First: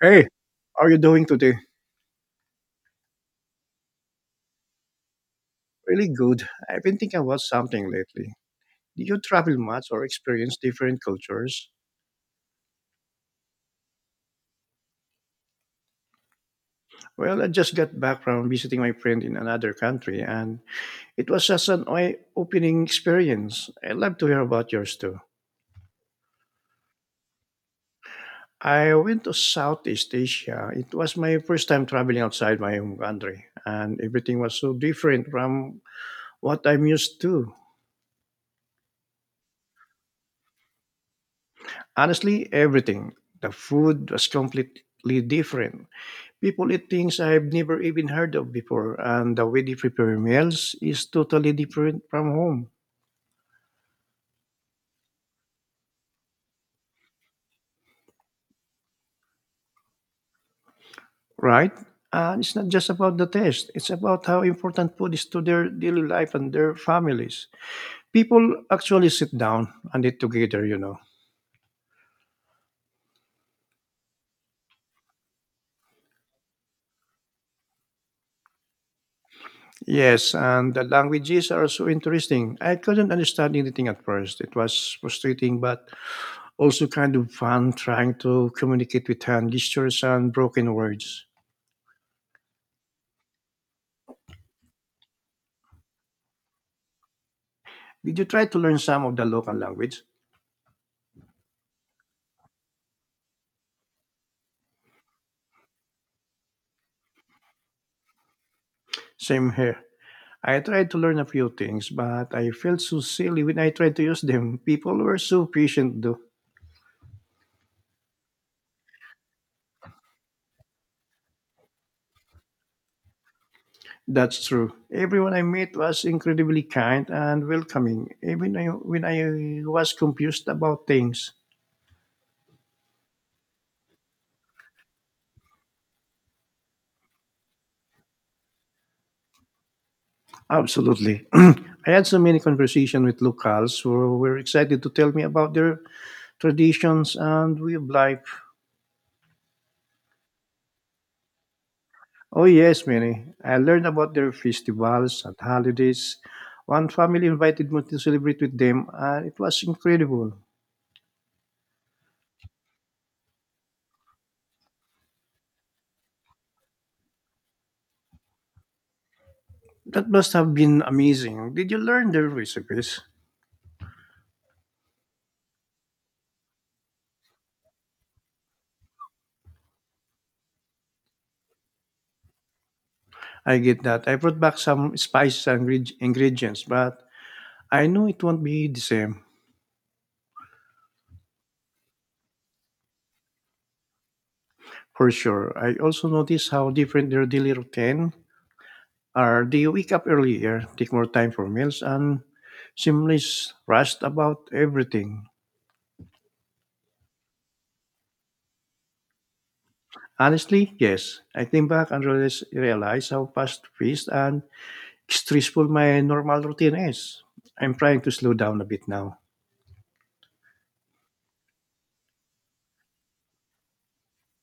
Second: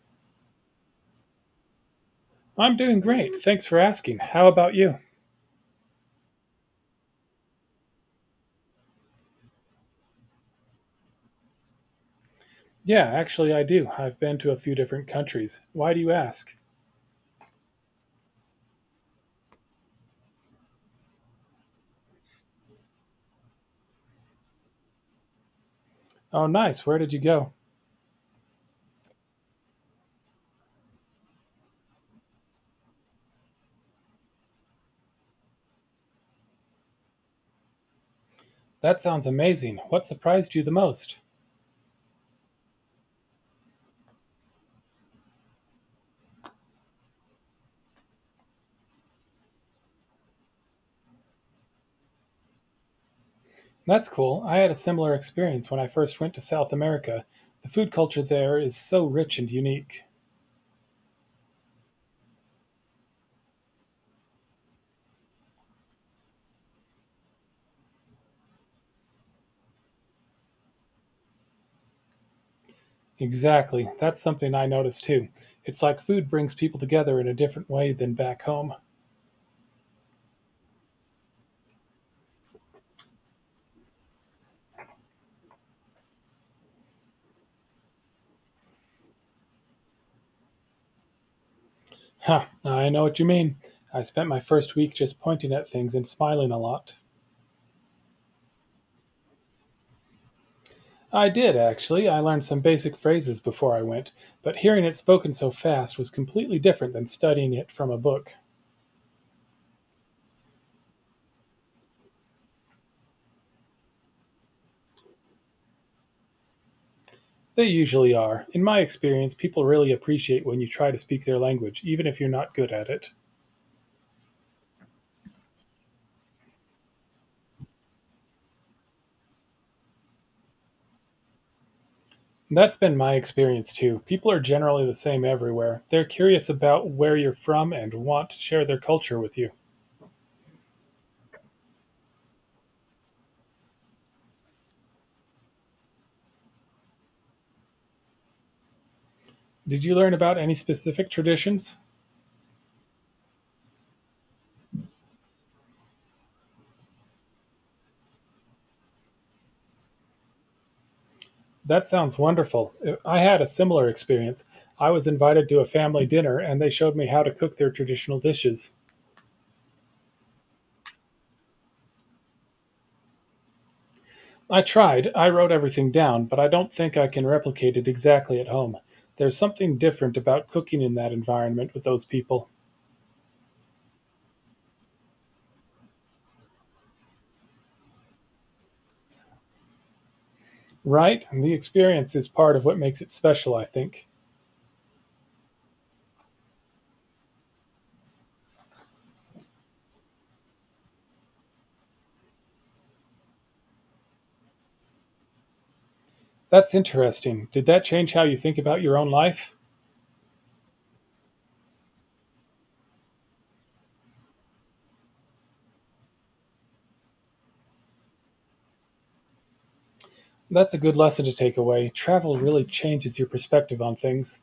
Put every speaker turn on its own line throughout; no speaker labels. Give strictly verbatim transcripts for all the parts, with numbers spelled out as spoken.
Hey, how are you doing today?
I'm doing great. Thanks for asking. How about you?
Really good. I've been thinking about something lately. Did you travel much or experience different cultures?
Yeah, actually, I do. I've been to a few different countries. Why do you ask?
Well, I just got back from visiting my friend in another country, and it was just an eye-opening experience. I'd love to hear about yours too.
Oh, nice. Where did you go?
I went to Southeast Asia. It was my first time traveling outside my home country, and everything was so different from what I'm used to.
That sounds amazing. What surprised you the most?
Honestly, everything. The food was completely different. People eat things I've never even heard of before, and the way they prepare meals is totally different from home,
That's cool. I had a similar experience when I first went to South America. The food culture there is so rich and unique.
right? And it's not just about the taste, it's about how important food is to their daily life and their families. People actually sit down and eat together, you know.
Exactly. That's something I noticed too. It's like food brings people together in a different way than back home.
Yes, and the languages are so interesting. I couldn't understand anything at first. It was frustrating, but also kind of fun trying to communicate with hand gestures and broken words.
Huh, I know what you mean. I spent my first week just pointing at things and smiling a lot.
Did you try to learn some of the local language?
I did, actually. I learned some basic phrases before I went, but hearing it spoken so fast was completely different than studying it from a book.
Same here. I tried to learn a few things, but I felt so silly when I tried to use them. People were so patient, though.
They usually are. In my experience, people really appreciate when you try to speak their language, even if you're not good at it.
That's true. Everyone I met was incredibly kind and welcoming, even I- when I was confused about things.
That's been my experience too. People are generally the same everywhere. They're curious about where you're from and want to share their culture with you.
Absolutely. I had so many conversations with locals who were excited to tell me about their traditions and way of life.
Did you learn about any specific traditions?
Oh, yes, many. I learned about their festivals and holidays. One family invited me to celebrate with them, and it was incredible.
That sounds wonderful. I had a similar experience. I was invited to a family dinner and they showed me how to cook their traditional dishes.
That must have been amazing. Did you learn their recipes?
I tried, I wrote everything down, but I don't think I can replicate it exactly at home. There's something different about cooking in that environment with those people.
I get that. I brought back some spices and ingre- ingredients, but I know it won't be the same
Right? And the experience is part of what makes it special, I think.
for sure. I also noticed how different their daily routine are. They wake up earlier, take more time for meals, and seemless rushed about everything.
That's interesting. Did that change how you think about your own life?
Honestly, yes. I think back and realis- realize how fast-paced and stressful my normal routine is. I'm trying to slow down a bit now.
That's a good lesson to take away. Travel really changes your perspective on things.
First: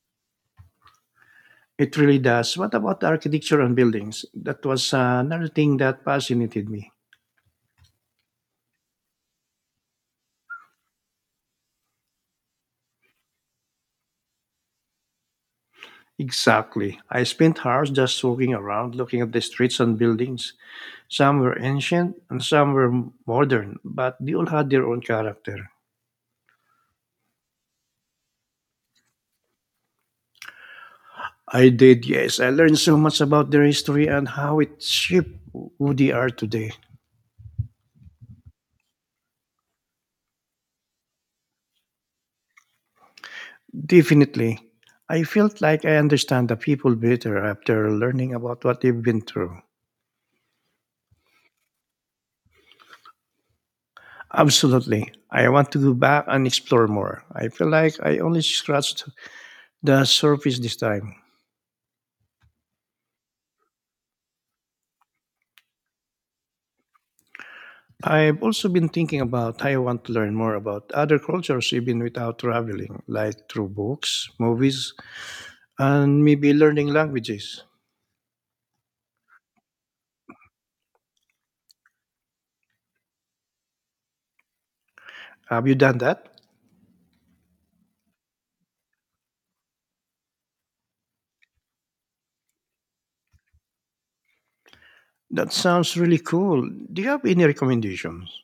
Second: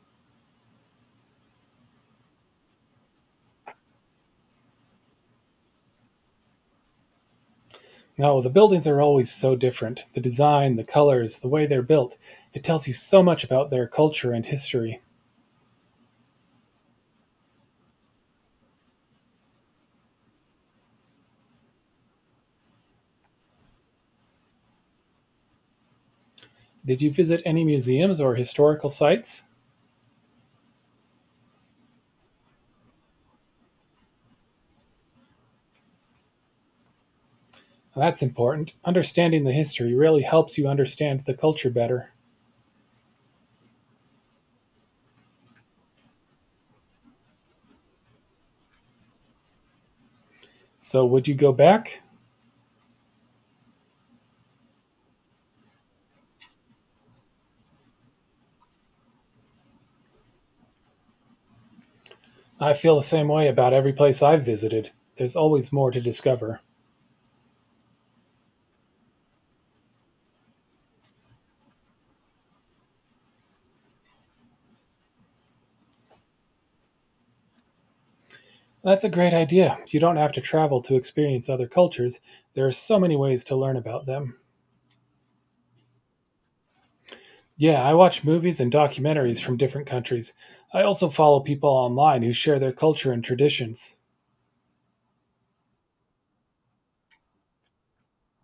It really does. What about the architecture and buildings? That was another thing that fascinated me.
No, the buildings are always so different. The design, the colors, the way they're built. It tells you so much about their culture and history.
Exactly. I spent hours just walking around looking at the streets and buildings. Some were ancient and some were modern, but they all had their own character.
Did you visit any museums or historical sites?
I did, yes. I learned so much about their history and how it shaped who they are today.
Well, that's important. Understanding the history really helps you understand the culture better.
Definitely. I felt like I understand the people better after learning about what they've been through.
So, would you go back?
Absolutely. I want to go back and explore more. I feel like I only scratched the surface this time.
I feel the same way about every place I've visited. There's always more to discover.
I've also been thinking about how I want to learn more about other cultures even without traveling, like through books, movies, and maybe learning languages.
That's a great idea. You don't have to travel to experience other cultures. There are so many ways to learn about them.
Have you done that?
Yeah, I watch movies and documentaries from different countries. I also follow people online who share their culture and traditions.
That sounds really cool. Do you have any recommendations?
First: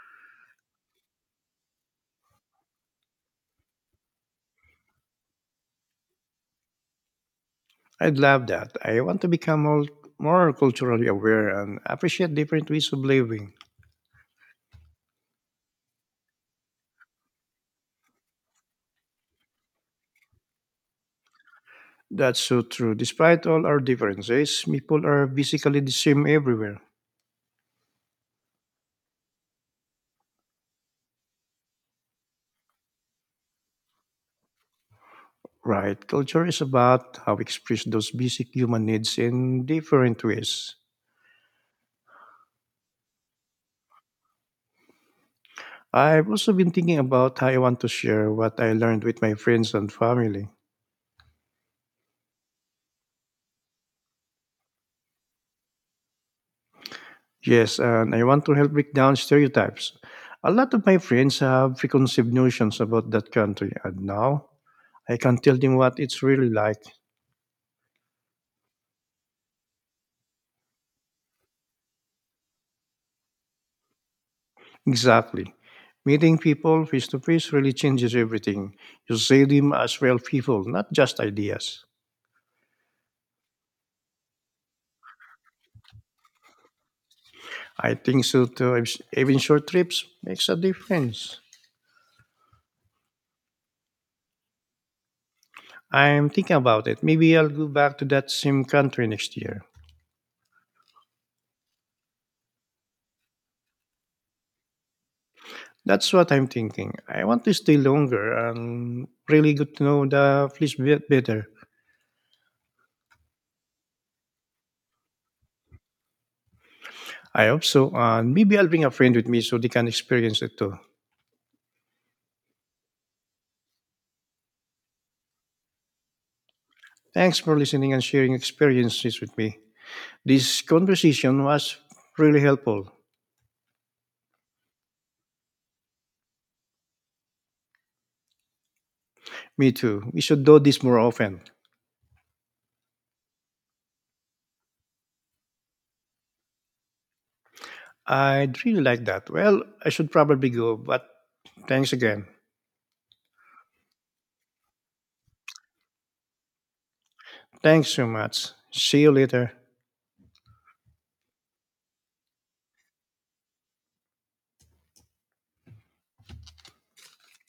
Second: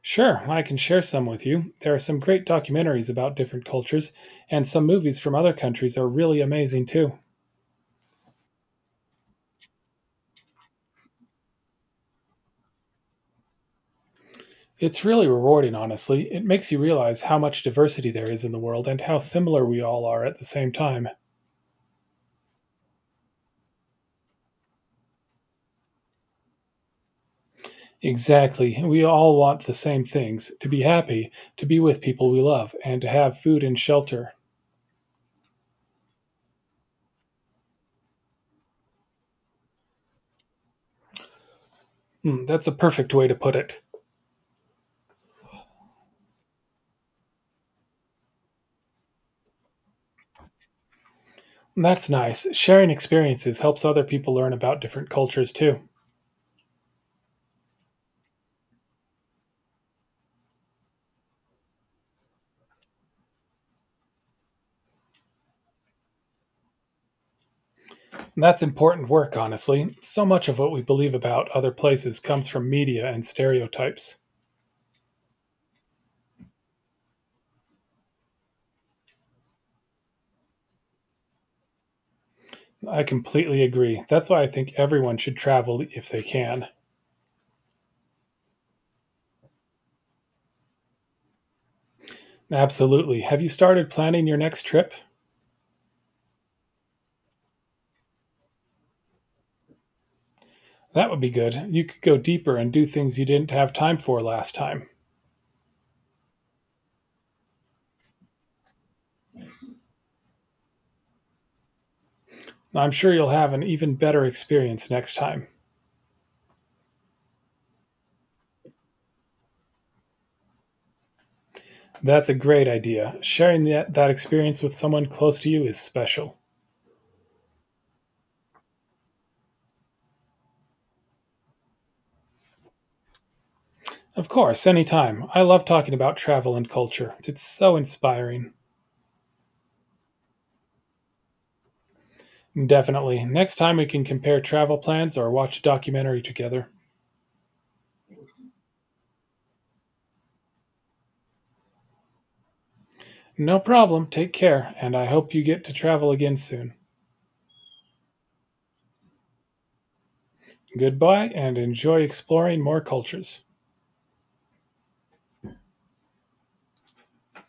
Sure, I can share some with you. There are some great documentaries about different cultures, and some movies from other countries are really amazing too.
I'd love that. I want to become more, more culturally aware and appreciate different ways of living.
It's really rewarding, honestly. It makes you realize how much diversity there is in the world and how similar we all are at the same time.
That's so true. Despite all our differences, people are basically the same everywhere.
Exactly. We all want the same things, to be happy, to be with people we love, and to have food and shelter.
Right? Culture is about how we express those basic human needs in different ways.
Hmm, that's a perfect way to put it.
I've also been thinking about how I want to share what I learned with my friends and family.
That's nice. Sharing experiences helps other people learn about different cultures too.
Yes, and I want to help break down stereotypes. A lot of my friends have preconceived notions about that country, and now I can tell them what it's really like.
And that's important work, honestly. So much of what we believe about other places comes from media and stereotypes.
Exactly. Meeting people face to face really changes everything. You see them as real people, not just ideas.
I completely agree. That's why I think everyone should travel if they can.
I think so too. I've- Even short trips makes a difference.
Absolutely. Have you started planning your next trip?
I'm thinking about it. Maybe I'll go back to that same country next year.
That would be good. You could go deeper and do things you didn't have time for last time.
That's what I'm thinking. I want to stay longer and really good to know the place bit better.
I'm sure you'll have an even better experience next time.
I hope so. And maybe I'll bring a friend with me so they can experience it too.
That's a great idea. Sharing that, that experience with someone close to you is special.
Thanks for listening and sharing experiences with me. This conversation was really helpful.
Of course, anytime. I love talking about travel and culture. It's so inspiring.
Me too. We should do this more often.
Definitely. Next time we can compare travel plans or watch a documentary together.
I'd really like that. Well, I should probably go, but thanks again.
No problem. Take care, and I hope you get to travel again soon.
Thanks so much. See you later.
Goodbye, and enjoy exploring more cultures.